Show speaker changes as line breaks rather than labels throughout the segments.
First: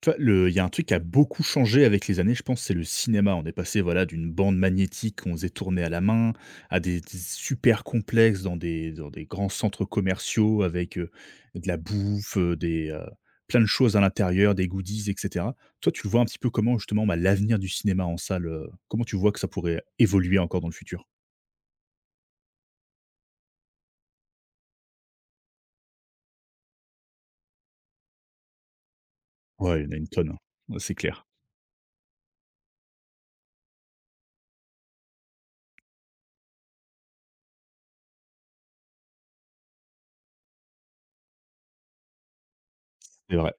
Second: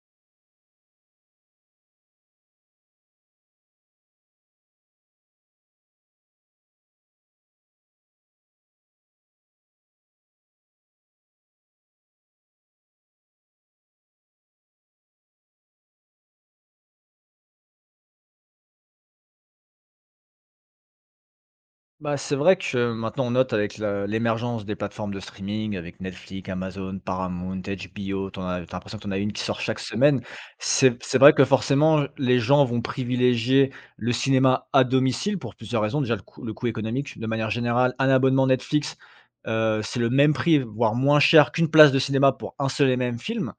Tu vois, le il y a un truc qui a beaucoup changé avec les années, je pense, c'est le cinéma. On est passé, voilà, d'une bande magnétique qu'on faisait tourner à la main, à des super complexes dans des grands centres commerciaux avec, de la bouffe, plein de choses à l'intérieur, des goodies et cetera. Toi, tu vois un petit peu comment justement, bah, l'avenir du cinéma en salle, comment tu vois que ça pourrait évoluer encore dans le futur?
Bah, c'est vrai que maintenant on note avec l'émergence des plateformes de streaming, avec Netflix, Amazon, Paramount, HBO, t'en as, t'as l'impression que t'en as une qui sort chaque
Ouais, il y en a une
semaine.
tonne, hein. Ouais, c'est
C'est
clair.
vrai que forcément, les gens vont privilégier le cinéma à domicile pour plusieurs raisons. Déjà, le coût économique, de manière générale, un abonnement Netflix, c'est le même prix, voire moins cher qu'une place de cinéma pour un seul et même
C'est vrai.
film.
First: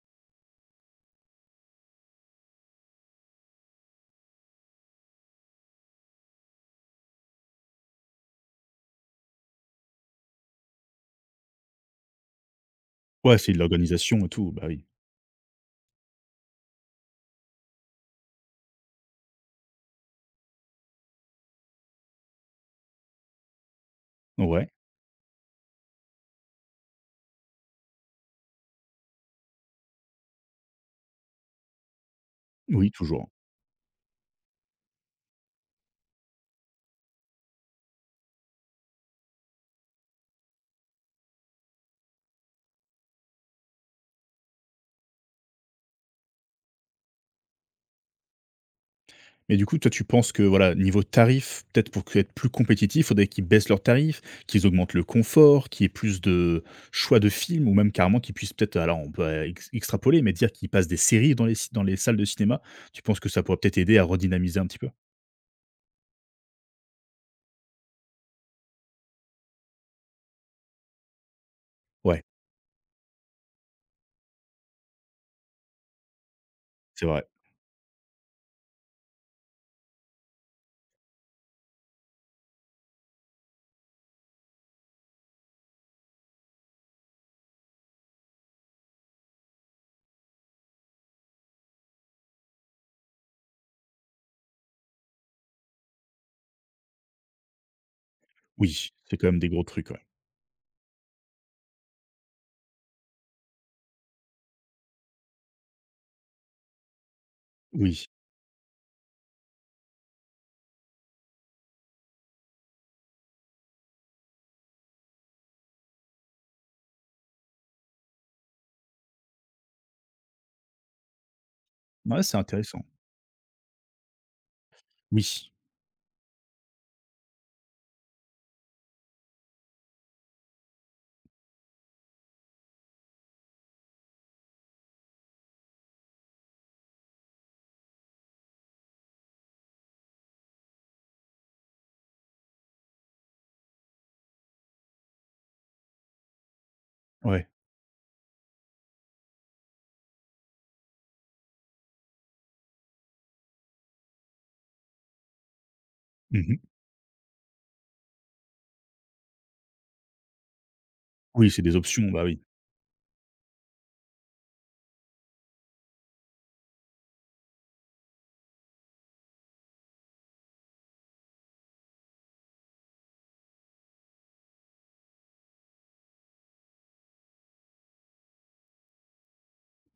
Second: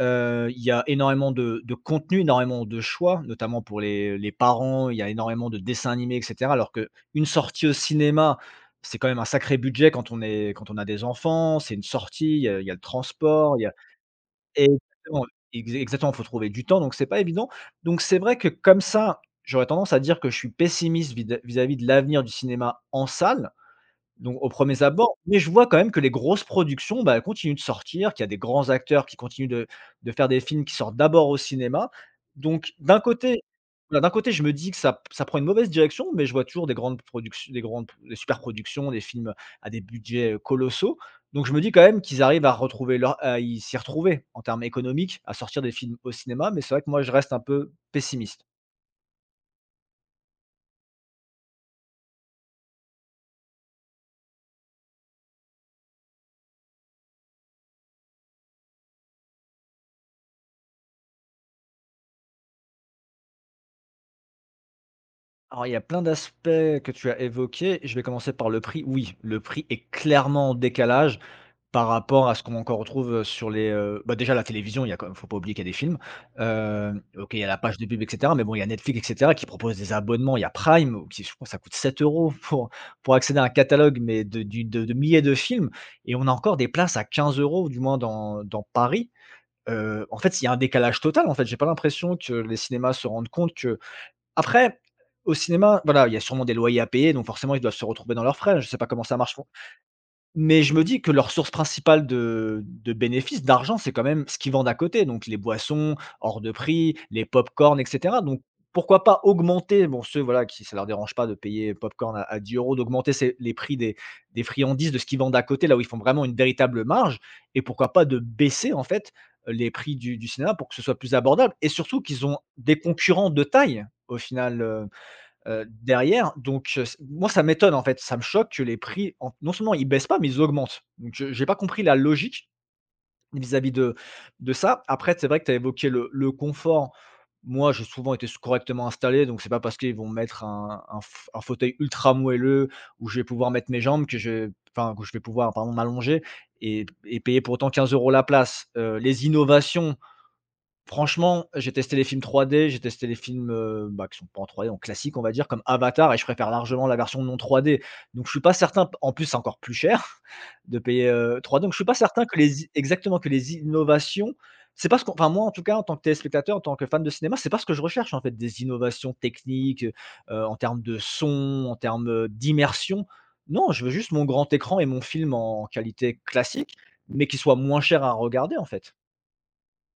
Il y a énormément de contenu, énormément de choix, notamment pour les parents. Il y a énormément de dessins animés et cetera, alors qu'une sortie au cinéma, c'est quand même un sacré budget quand on est quand on a des enfants. C'est une sortie, il y a le
Ouais, c'est de
transport, il y a.
l'organisation et tout,
Et
bah, oui.
exactement, ex exactement, faut trouver du temps, donc c'est pas évident. Donc c'est vrai que comme ça, j'aurais tendance à dire que je suis pessimiste vida vis-à-vis de l'avenir du cinéma en salle. Donc aux
Ouais.
premiers abords, mais je vois quand même que les grosses productions, bah, elles continuent de sortir, qu'il y a des grands acteurs qui continuent de faire des films qui sortent d'abord au cinéma. Donc
Oui,
d'un
toujours.
côté voilà, d'un côté, je me dis que ça prend une mauvaise direction, mais je vois toujours des grandes productions des grandes des super productions, des films à des budgets, colossaux. Donc je me dis quand même qu'ils arrivent à retrouver leur à y s'y retrouver en termes économiques, à sortir des films au cinéma, mais c'est vrai que moi je reste un peu pessimiste.
Mais du coup, toi, tu penses que, voilà, niveau tarif, peut-être pour que être plus compétitif, il faudrait qu'ils baissent leurs tarifs, qu'ils augmentent le confort, qu'il y ait plus de choix de films ou même carrément qu'ils puissent peut-être alors on peut, ex extrapoler, mais dire qu'ils passent des séries dans les salles de cinéma. Tu penses que ça pourrait peut-être aider à redynamiser un petit peu?
Alors, il y a plein d'aspects que tu as évoqués. Je vais commencer par le prix. Oui, le prix est clairement en décalage par
Ouais,
rapport à ce qu'on encore retrouve sur les, bah, déjà la télévision, il y a quand même faut pas oublier qu'il y a des films.
c'est vrai.
OK, il y a la page de pub et cetera, mais bon, il y a Netflix et cetera qui propose des abonnements. Il y a Prime où qui je crois que ça coûte 7 € pour accéder à un catalogue, mais de du de milliers de films et on a encore des places à 15 euros, du moins dans dans Paris. En fait, il y a un décalage total, en fait. J'ai pas l'impression que les cinémas se rendent compte que après, au cinéma, voilà, il y a sûrement des loyers à payer, donc forcément ils doivent se retrouver dans leurs frais. Je sais pas
Oui,
comment ça
c'est quand
marche,
même des gros trucs, ouais.
mais je me dis que leur source principale de bénéfice, d'argent, c'est quand même ce qu'ils vendent à côté, donc les boissons hors de prix, les pop-corn et
Oui.
cetera, donc pourquoi pas augmenter, bon ceux, voilà, qui ça leur dérange pas de payer pop-corn à 10 €, d'augmenter ces les prix des friandises, de ce qu'ils vendent à côté, là où ils font vraiment une véritable marge et pourquoi pas de baisser en fait, les prix du cinéma pour que ce soit plus abordable et surtout
Ouais,
qu'ils
c'est
ont
intéressant.
des concurrents de taille au final,
Oui.
derrière, donc c moi ça m'étonne en fait, ça me choque que les prix en non seulement ils baissent pas, mais ils augmentent. Donc je j'ai pas compris la logique vis-à-vis de ça. Après, c'est vrai que tu as évoqué le confort. Moi, j'ai souvent été correctement installé, donc c'est pas parce qu'ils vont mettre un f un fauteuil ultra moelleux où je vais pouvoir mettre mes jambes que je enfin, que je vais pouvoir, pardon, m'allonger et payer
Ouais.
pour autant 15 € la place. Les innovations. Franchement, j'ai testé les films 3D, j'ai testé les films, bah, qui sont pas en 3D, donc classiques, on va dire, comme Avatar et je préfère
Mmh.
largement la version non 3D. Donc je suis pas certain en plus, c'est encore plus cher de payer,
Oui, c'est
3D, donc
des
je suis pas
options, bah,
certain que
oui.
les i exactement, que les innovations c'est pas ce qu'on enfin moi, en tout cas, en tant que téléspectateur, en tant que fan de cinéma, c'est pas ce que je recherche, en fait, des innovations techniques, en termes de son, en termes, d'immersion. Non, je veux juste mon grand écran et mon film en qualité classique, mais qui soit moins cher à regarder, en fait.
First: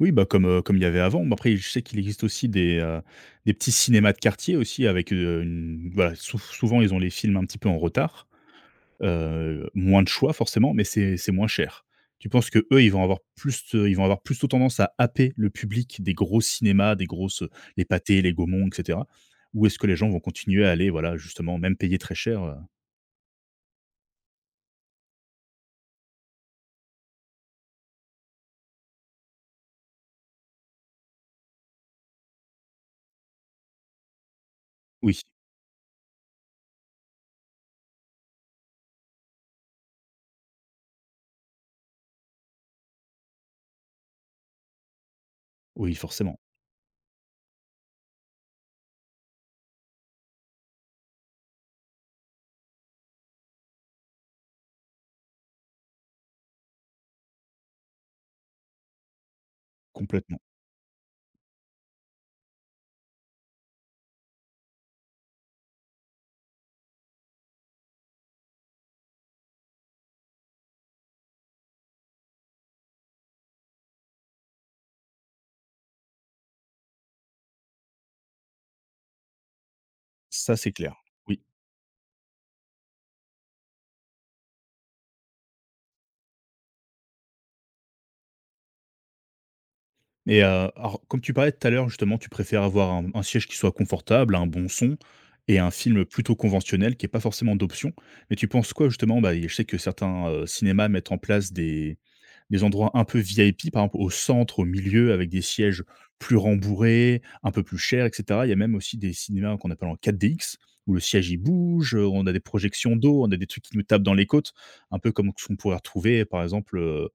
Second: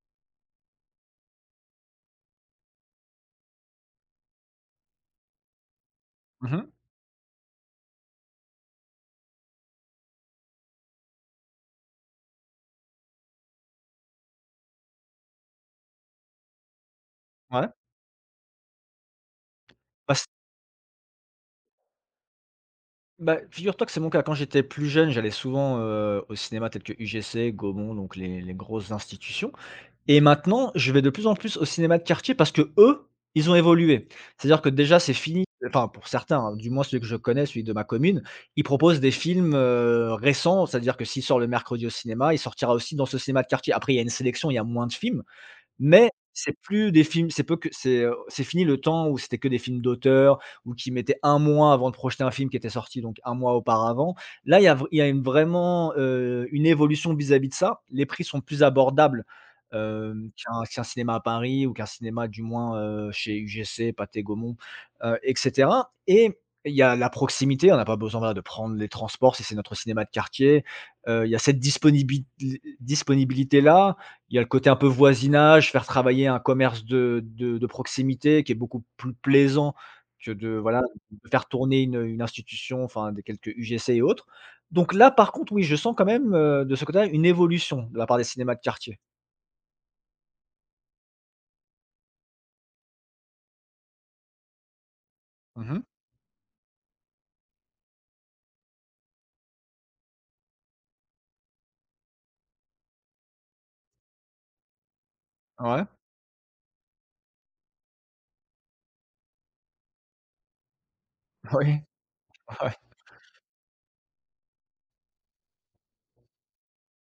Oui, bah, comme il y avait avant. Mais après, je sais qu'il existe aussi des petits cinémas de quartier aussi avec, une voilà,
Mmh.
souvent ils ont les films un petit peu en retard, moins de choix forcément, mais c'est moins cher. Tu penses que eux, ils vont avoir plutôt tendance à happer le public des gros cinémas, des grosses,
Ouais.
les Pathé, les Gaumont, et cetera? Ou est-ce que les gens
Bah,
vont continuer à aller, voilà, justement, même payer très cher?
bah, figure-toi que c'est mon cas. Quand j'étais plus jeune, j'allais souvent, au cinéma tel que UGC, Gaumont, donc les grosses institutions et maintenant, je vais de plus en plus au cinéma de quartier parce que eux ils ont évolué. C'est-à-dire que déjà, c'est
Oui,
fini enfin pour certains, hein, du moins celui que je connais, celui de ma commune, ils proposent des films, récents. C'est-à-dire que s'il sort le mercredi au cinéma, il sortira aussi dans ce cinéma de quartier. Après il y a une sélection, il y a moins de films,
oui,
mais
forcément,
c'est plus des films c'est peu que c'est fini le temps où c'était que des films d'auteur ou qui mettaient un mois avant de projeter un film qui était sorti donc un mois auparavant. Là, il y a une vraiment, une évolution vis-à-vis de ça. Les prix sont plus abordables,
complètement.
qu'un cinéma à Paris ou qu'un cinéma du moins, chez UGC, Pathé Gaumont, et cetera et il y a la proximité, on n'a pas besoin, voilà, de prendre les transports si c'est notre cinéma de quartier. Il y a cette disponibilité-là, il y a le côté un peu voisinage, faire travailler un commerce de proximité qui est beaucoup plus plaisant que de
Ça, c'est
voilà,
clair.
de
Oui.
faire tourner une institution, enfin des quelques UGC et autres. Donc là, par contre, oui, je sens quand même, de ce côté-là, une évolution de la part des cinémas de quartier.
Et alors comme tu parlais tout à l'heure justement, tu préfères avoir un siège qui soit confortable, un bon son et un
Mmh.
film plutôt conventionnel qui ait pas forcément d'option. Mais tu penses quoi justement, bah, je sais que certains, cinémas mettent en place des endroits un peu VIP, par exemple au centre, au milieu avec des sièges
Ouais,
plus rembourrés, un peu plus chers et cetera. Il y a même aussi des cinémas qu'on appelle en 4DX où le siège il
oui,
bouge, on a des
ouais,
projections d'eau, on a des trucs qui nous tapent dans les côtes, un peu comme ce qu'on pourrait retrouver par exemple,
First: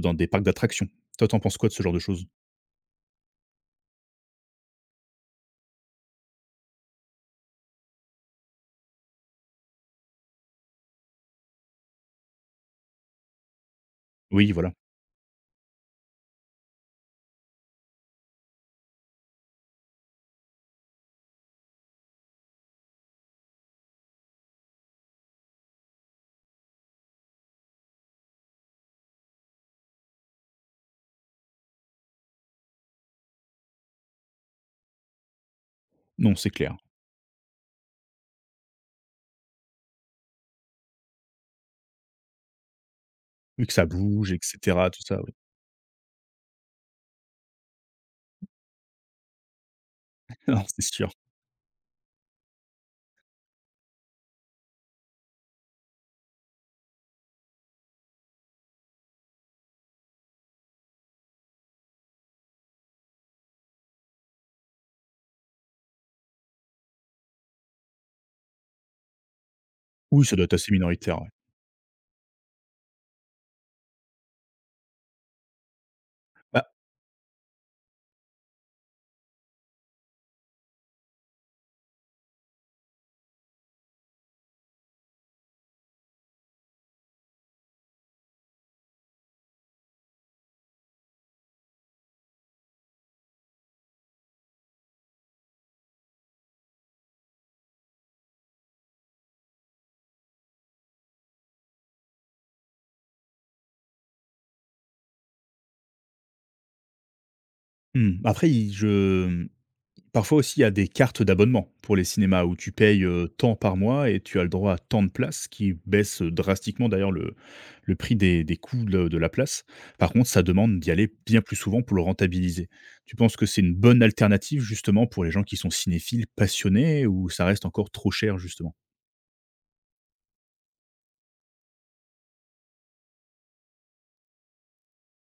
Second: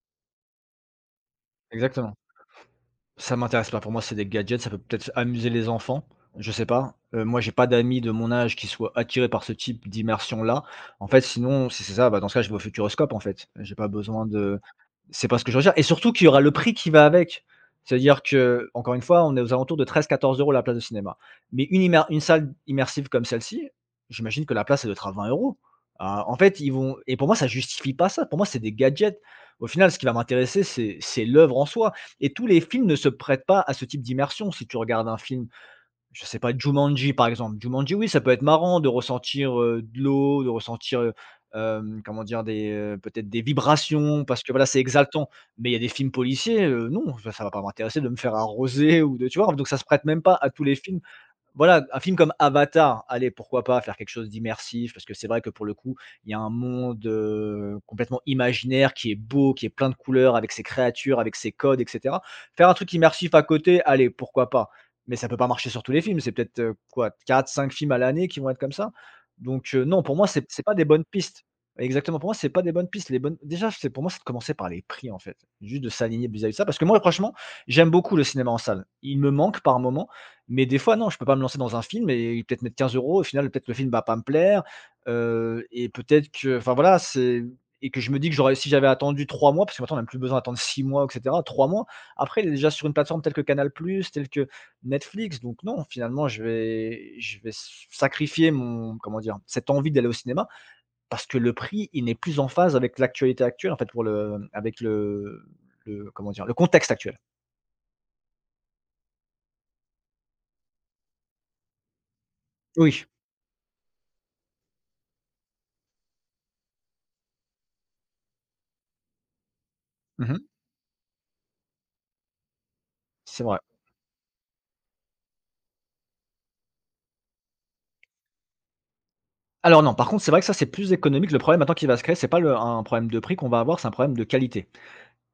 dans des parcs d'attractions. Toi, t'en penses quoi de ce genre de
exactement.
choses?
Ça m'intéresse pas. Pour moi, c'est des gadgets, ça peut peut-être amuser les enfants, je sais pas. Moi, j'ai pas d'amis de mon âge qui soient attirés par ce type d'immersion-là. En fait, sinon, si c'est ça, bah, dans ce cas, je vais au Futuroscope, en fait. J'ai pas besoin
Oui,
de.
voilà.
C'est pas ce que je recherche et surtout qu'il y aura le prix qui va avec. C'est-à-dire que encore une fois, on est aux alentours de 13-14 euros la place de cinéma. Mais une salle immersive comme celle-ci, j'imagine que la place, elle doit être à 20 €. Ah, en fait, ils vont et pour moi, ça justifie pas ça. Pour moi, c'est des gadgets. Au final, ce qui va m'intéresser, c'est l'œuvre en soi et tous les films ne se prêtent pas à ce type d'immersion. Si tu regardes un film, je
Non,
sais
c'est
pas,
clair.
Jumanji, par exemple. Jumanji, oui, ça peut être marrant de ressentir, de l'eau, de ressentir, comment dire? Des, peut-être des
Vu que ça
vibrations
bouge et
parce que voilà, c'est
cetera, tout ça,
exaltant.
oui.
Mais il y a des films policiers, non, ça va pas m'intéresser de me faire arroser ou de tu vois? Donc ça se prête même pas à
Non,
tous les
c'est
films.
sûr.
Voilà, un film comme Avatar, allez, pourquoi pas faire quelque chose d'immersif, parce que c'est vrai que pour le coup, il y a un monde, complètement imaginaire qui est beau, qui est plein de couleurs avec ses créatures, avec ses codes et cetera. Faire un truc immersif à côté, allez, pourquoi pas? Mais ça peut pas marcher sur tous les films, c'est peut-être, quoi, 4-5 films à l'année qui vont être comme ça? Donc, non, pour
Oui,
moi,
ça doit
c'est
être
c'est
assez
pas des bonnes
minoritaire, ouais.
pistes. Exactement, pour moi, c'est pas des bonnes pistes. Les bonnes déjà, c'est pour moi, c'est de commencer par les prix, en fait, juste de s'aligner vis-à-vis de
Bah,
ça, parce que moi, franchement, j'aime beaucoup le cinéma en salle. Il me manque par moment. Mais des fois, non, je peux pas me lancer dans un film et peut-être mettre 15 €. Au final, peut-être le film va pas me plaire, et peut-être que enfin voilà, c'est et que je me dis que j'aurais si j'avais attendu 3 mois, parce que maintenant on a plus besoin d'attendre 6 mois et cetera, 3 mois. Après, il est déjà sur une plateforme telle que Canal+, telle que Netflix, donc non, finalement je vais sacrifier mon comment dire? Cette envie d'aller au cinéma parce que le prix, il n'est plus en phase avec l'actualité actuelle en fait pour le avec le comment dire? Le contexte actuel.
mmh, après parfois aussi, il y a des cartes d'abonnement pour les cinémas où tu payes,
Oui.
tant par mois et tu as le droit à tant de places qui baissent, drastiquement d'ailleurs le prix des coûts de la place. Par contre,
Mmh.
ça demande d'y aller bien plus souvent pour le rentabiliser. Tu penses
C'est
que
vrai.
c'est une bonne alternative justement pour les gens qui sont cinéphiles passionnés ou ça reste encore trop cher justement?
Alors non, par contre, c'est vrai que ça, c'est plus économique. Le problème maintenant qui va se créer, c'est pas le un problème de prix qu'on va avoir, c'est un problème de qualité.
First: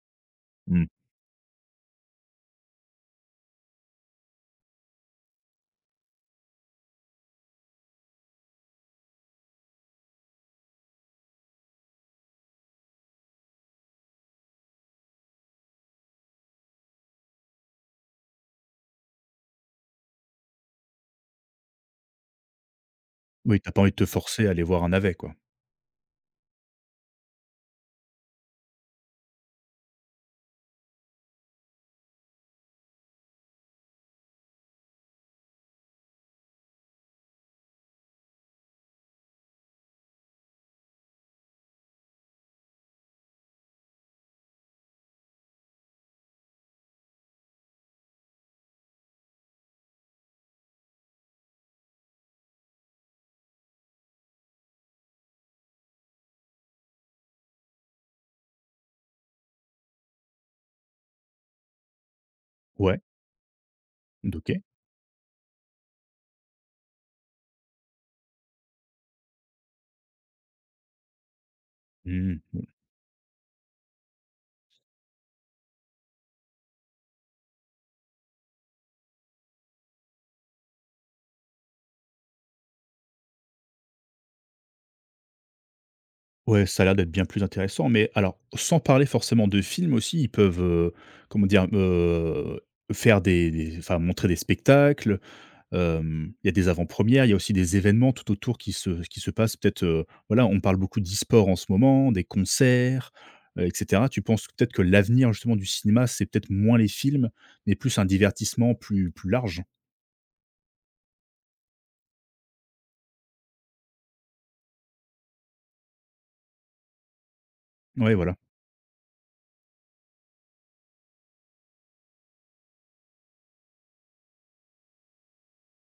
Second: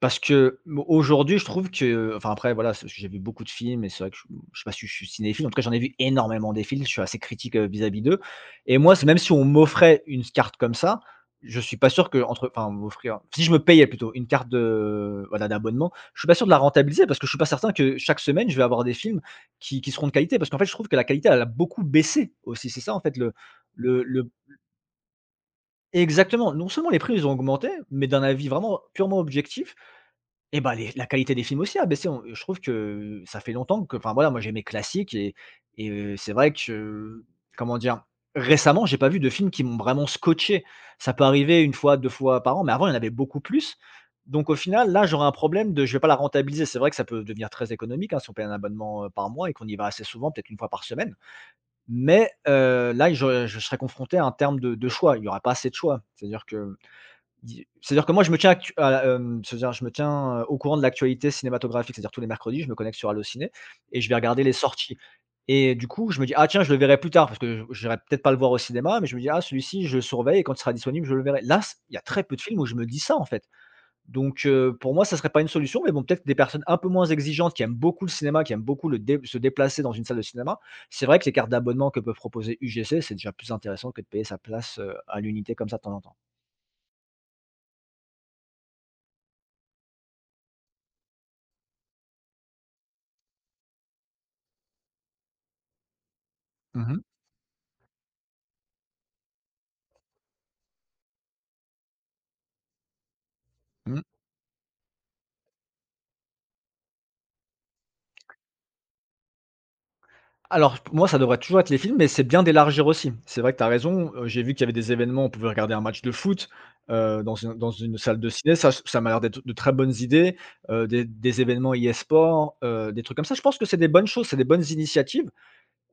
Parce que
Mmh.
aujourd'hui, je trouve que enfin après voilà, c'est j'ai vu beaucoup de films et c'est vrai que je sais pas si je suis cinéphile. En tout cas, j'en ai vu énormément des films, je suis assez critique, vis-à-vis d'eux. Et moi, c'est même si on m'offrait une carte comme ça, je suis pas sûr que, enfin m'offrir, si je me payais plutôt une carte de voilà, d'abonnement, je suis pas sûr de la rentabiliser parce que je suis pas certain que chaque semaine, je vais avoir des films qui seront de qualité. Parce qu'en fait, je trouve que la qualité, elle a beaucoup baissé aussi. C'est ça en fait
Oui, t'as pas envie de te
le
forcer à aller voir un navet, quoi.
Exactement, non seulement les prix ils ont augmenté, mais d'un avis vraiment purement objectif, et ben les la qualité des films aussi a baissé. On Je trouve que ça fait longtemps que enfin voilà, moi j'aimais classique et c'est vrai que, comment dire? Récemment, j'ai pas vu de films qui m'ont vraiment scotché. Ça peut arriver une fois, 2 fois par an, mais avant il y en avait beaucoup plus. Donc au final, là, j'aurais un problème de je vais pas la rentabiliser. C'est vrai que ça peut devenir très économique, hein, si on paye un abonnement, par mois et qu'on y va assez souvent, peut-être une fois par semaine. Mais là, je serais confronté à un terme de choix. Il y aura pas assez de choix. C'est-à-dire que moi, je me tiens actu à la, hem, c'est-à-dire je me tiens, au courant de l'actualité cinématographique. C'est-à-dire tous les mercredis, je me connecte
Ouais.
sur Allociné et je vais regarder
OK.
les sorties, et du coup, je me dis: «Ah tiens, je le verrai plus tard», parce que j'irai peut-être pas le voir au cinéma. Mais je me dis: «Ah celui-ci, je le surveille et quand il sera disponible, je le verrai». Là, c il y a très peu
Mmh.
de films
Bon.
où je me dis ça, en fait. Donc pour moi, ça serait pas une solution, mais bon, peut-être que des personnes un peu moins exigeantes qui aiment beaucoup le cinéma, qui aiment beaucoup le dé se déplacer dans une salle de cinéma, c'est vrai que les cartes d'abonnement que peut proposer UGC, c'est déjà plus intéressant que de payer sa place, à l'unité comme ça de temps en temps.
Ouais, ça a l'air d'être bien plus intéressant, mais alors, sans parler forcément de films aussi, ils peuvent, comment dire? Faire montrer des spectacles, il y a des
Mmh mh.
avant-premières, il y a aussi des événements tout autour qui se passent peut-être, voilà, on parle beaucoup d'e-sport en ce moment, des concerts, et
Mmh.
cetera. Tu penses que peut-être que l'avenir justement du cinéma, c'est peut-être moins les films, mais plus un divertissement plus large?
Alors, pour moi, ça devrait toujours être les films, mais c'est bien d'élargir aussi. C'est vrai que tu as raison, j'ai vu qu'il y avait des événements, on pouvait regarder un match de foot, dans une
Ouais,
salle de
voilà.
ciné. Ça m'a l'air d'être de très bonnes idées, des événements e-sport, des trucs comme ça. Je pense que c'est des bonnes choses, c'est des bonnes initiatives,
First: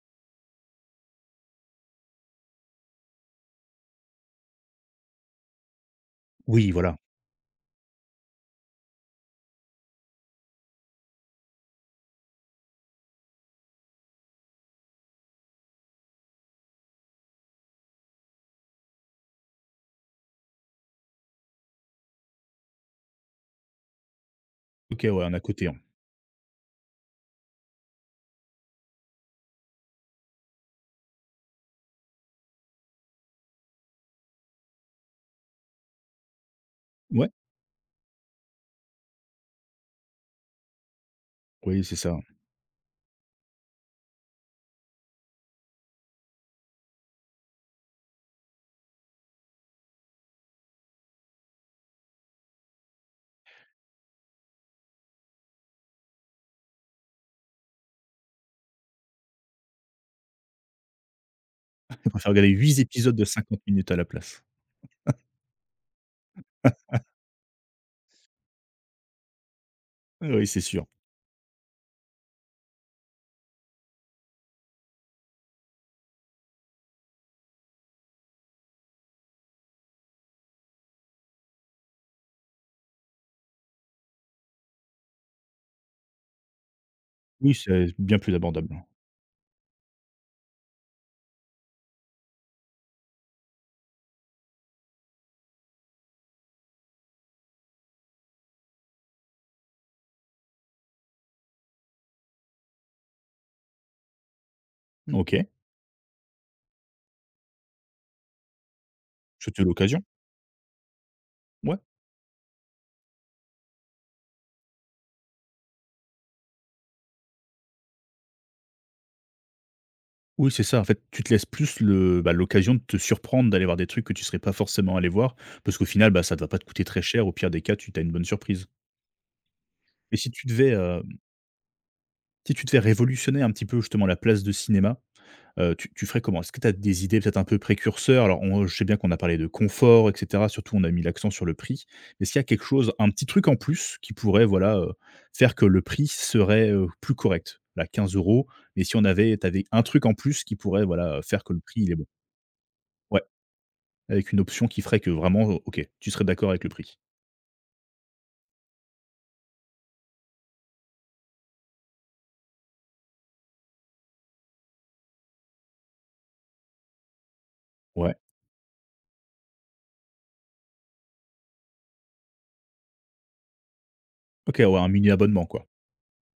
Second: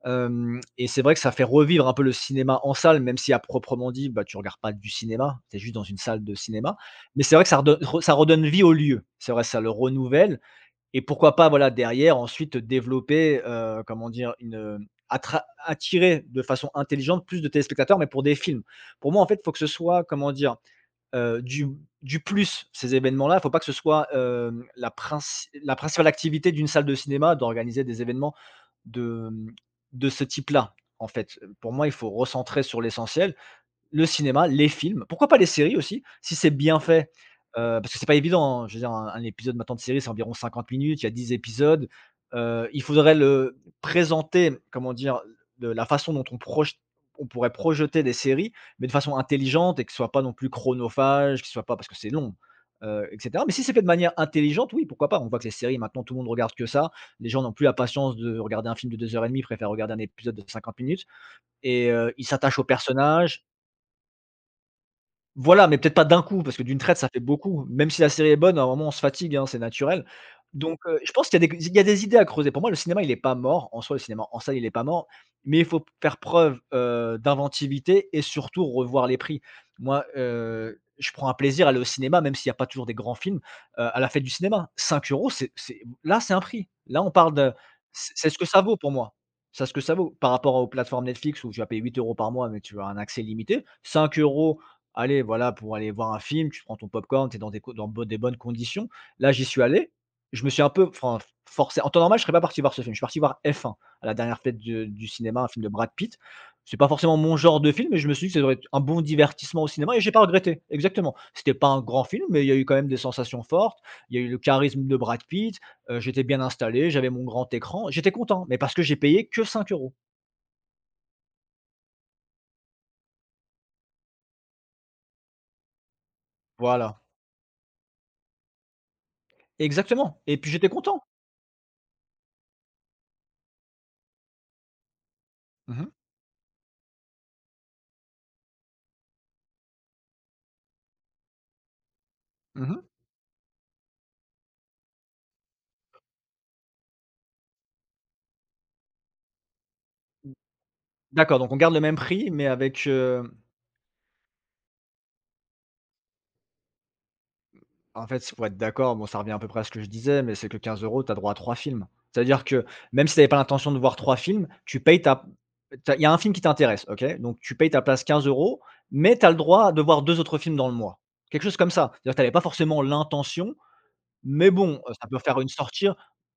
hem et c'est vrai que ça fait revivre un peu le cinéma en salle, même si à proprement dit, bah, tu regardes pas du cinéma, tu es juste dans une salle de
Oui,
cinéma.
voilà.
Mais c'est vrai que ça redonne vie au lieu. C'est vrai, ça le renouvelle. Et pourquoi pas, voilà, derrière, ensuite développer, comment dire? Une, attra attirer de façon intelligente plus de téléspectateurs, mais pour des films. Pour moi, en fait, il faut que ce soit, comment dire? Heu, du du plus, ces événements-là. Il ne faut pas que ce soit, la
OK, ouais, on a
princi
côté, hein.
la principale activité d'une salle de cinéma d'organiser des événements de, mmh, de ce type-là, en fait. Pour moi, il faut recentrer sur l'essentiel: le cinéma, les films, pourquoi pas les séries aussi, si c'est bien fait.
Ouais,
Parce que c'est pas évident, hein, je veux dire un épisode maintenant de série, c'est environ 50 minutes, il y a dix
oui,
épisodes.
c'est ça.
Il faudrait le présenter, comment dire? De la façon dont on pourrait projeter des séries, mais de façon intelligente, et que ce soit pas non plus chronophage, que ce soit pas parce que c'est long, et cetera. Mais si c'est fait de manière intelligente, oui, pourquoi pas? On voit que les séries maintenant, tout le monde regarde que ça. Les gens n'ont plus la patience de regarder un film de 2 heures et demie, préfèrent regarder un épisode de 50 minutes, et ils
Préfère regarder
s'attachent aux
8 épisodes de
personnages,
50 minutes à la place.
voilà, mais peut-être pas d'un coup, parce que d'une traite, ça fait beaucoup. Même si la série est bonne, à un moment, on se fatigue, hein, c'est naturel.
Ah oui, c'est
Donc,
sûr.
je pense qu'il y a des idées à creuser. Pour moi, le cinéma, il est pas mort. En soi, le cinéma en salle, il est pas mort, mais il faut faire preuve, d'inventivité et surtout revoir les prix. Moi, je prends un plaisir à aller au cinéma, même s'il y a pas toujours des grands films, à la fête du cinéma. Cinq euros, c'est là, c'est un prix. Là, on parle de
Oui, c'est bien
c'est
plus
ce que ça vaut
abordable.
pour moi. Ça ce que ça vaut par rapport aux plateformes Netflix où tu vas payer 8 euros par mois, mais tu as un accès limité. 5 euros, allez, voilà, pour aller voir un film, tu prends ton popcorn, tu es dans des co dans bo des bonnes conditions. Là, j'y suis allé, je me suis un peu enfin forcé. En temps normal, je ne serais pas parti voir ce film. Je suis parti voir F1, à la dernière fête de du
Mmh.
cinéma,
OK,
un film de Brad Pitt. C'est pas forcément mon genre de film, mais je me suis dit que ça doit être un bon
c'était
divertissement au cinéma, et
l'occasion.
j'ai pas regretté. Exactement. C'était pas
Ouais.
un grand film, mais il y a eu quand même des sensations fortes. Il y a eu le charisme de Brad Pitt, j'étais bien installé, j'avais mon grand écran. J'étais content, mais parce que j'ai payé que 5 euros.
Oui, c'est ça, en fait, tu te laisses plus le bah, l'occasion de te surprendre, d'aller voir des trucs que tu serais pas forcément allé voir, parce qu'au final, bah, ça ne va pas te coûter très
Voilà.
cher. Au pire des cas, tu as une bonne surprise. Et
Exactement,
si
et
tu
puis j'étais
devais,
content.
révolutionner un petit peu, justement, la place de cinéma,
Mmh
tu
mh.
tu ferais comment? Est-ce que tu as des idées peut-être un peu précurseurs? Alors on je sais bien qu'on a parlé de confort et cetera, surtout on a mis l'accent sur le prix. Mais est-ce qu'il y a quelque
Mmh.
chose, un petit truc en plus qui pourrait voilà, faire que le prix serait, plus correct? Là 15 €, mais si on avait tu avais un truc en plus qui pourrait voilà,
D'accord,
faire
donc
que
on
le
garde le
prix il est
même
bon?
prix, mais avec,
Ouais, avec une option qui ferait que vraiment, OK, tu serais d'accord avec le prix?
en fait, pour être d'accord, bon, ça revient à peu près à ce que je disais, mais c'est que 15 euros, tu as droit à 3 films. C'est-à-dire que même si tu avais pas l'intention de voir 3 films, tu payes ta tu il y a un film qui t'intéresse, OK? Donc tu payes ta place
Ouais.
15 euros, mais tu as le droit de voir 2 autres films dans le mois. Quelque chose comme ça. C'est-à-dire que tu avais pas forcément l'intention. Mais
OK, ouais,
bon,
un
ça
mini
peut faire
abonnement
une
quoi.
sortie,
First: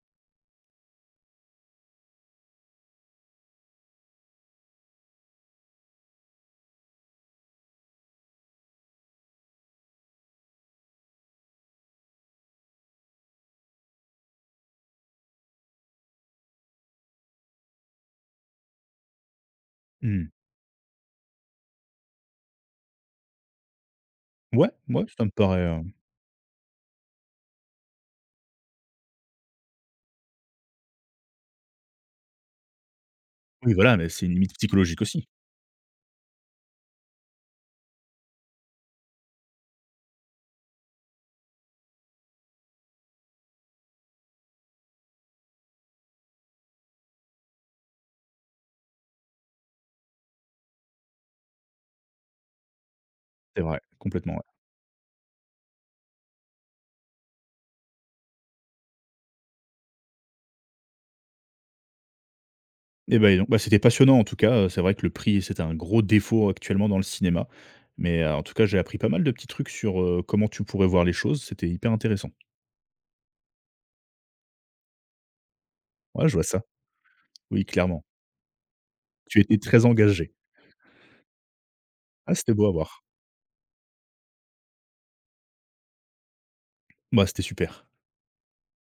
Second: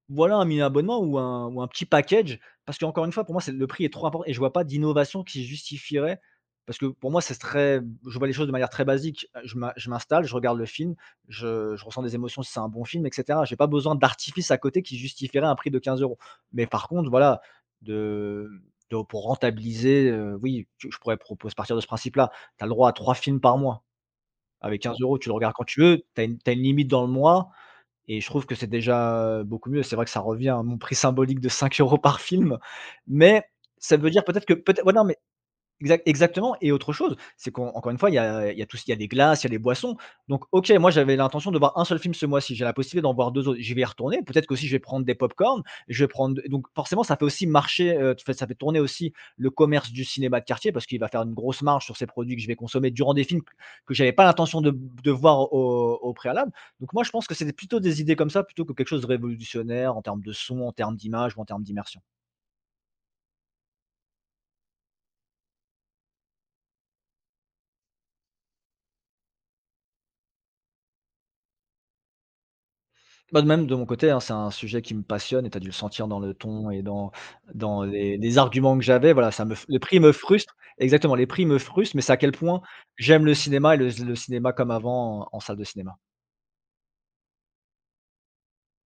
voilà, un mini abonnement ou un petit package, parce qu'encore une fois pour moi c'est le prix est trop important, et je vois pas d'innovation qui justifierait, parce que pour moi c'est très je vois les choses de manière très basique. Je m'in je m'installe, je regarde le film, je ressens des émotions si c'est un bon film, et cetera. J'ai pas besoin d'artifice à côté qui justifierait un prix de 15 euros. Mais par contre voilà, de de pour rentabiliser,
Mmh.
oui, tu je pourrais proposer partir de ce principe-là. Tu as le droit à 3 films par mois.
Ouais,
Avec quinze
ouais,
euros
ça
tu
me
le regardes
paraît,
quand tu veux, tu as une t'as une limite dans le mois, et je trouve que c'est déjà beaucoup mieux. C'est vrai que ça revient à mon prix symbolique de 5 euros par film, mais
oui voilà,
ça
mais
veut
c'est
dire
une
peut-être
limite
que peut-être ouais,
psychologique
non, mais
aussi.
Exactement, et autre chose, c'est qu'encore une fois, il y a tout ce il y a des glaces, il y a des boissons. Donc OK, moi j'avais l'intention de voir un seul film ce mois-ci, j'ai la possibilité d'en voir 2 autres. J'y vais y retourner, peut-être qu'aussi je vais prendre des pop-corn, je vais prendre, donc forcément ça fait aussi marcher, fait ça fait tourner aussi le commerce du cinéma de quartier, parce qu'il va faire une grosse marge sur ces produits que je vais consommer durant des films que
C'est vrai,
que j'avais pas
complètement.
l'intention de voir au préalable. Donc moi je pense que c'est plutôt des idées comme ça, plutôt que quelque chose de révolutionnaire en termes de son, en termes d'image ou en termes d'immersion.
Et ben, dis donc, bah, c'était passionnant en tout cas, c'est vrai que le prix, c'est un gros défaut actuellement dans le cinéma. Mais, en tout cas, j'ai appris pas mal de petits trucs sur, comment tu pourrais voir les choses, c'était hyper intéressant.
Bah, de même de mon côté, hein, c'est un sujet qui me passionne et tu as dû le sentir dans
Ouais, je
le
vois ça.
ton et dans
Oui,
dans
clairement.
les arguments que j'avais, voilà,
Tu
ça me
étais
f les
très
prix me
engagé.
frustrent, exactement, les prix me frustrent, mais c'est à quel
Ah, c'était
point
beau à voir.
j'aime le cinéma et le cinéma comme avant en salle de cinéma.
Bah, c'était super.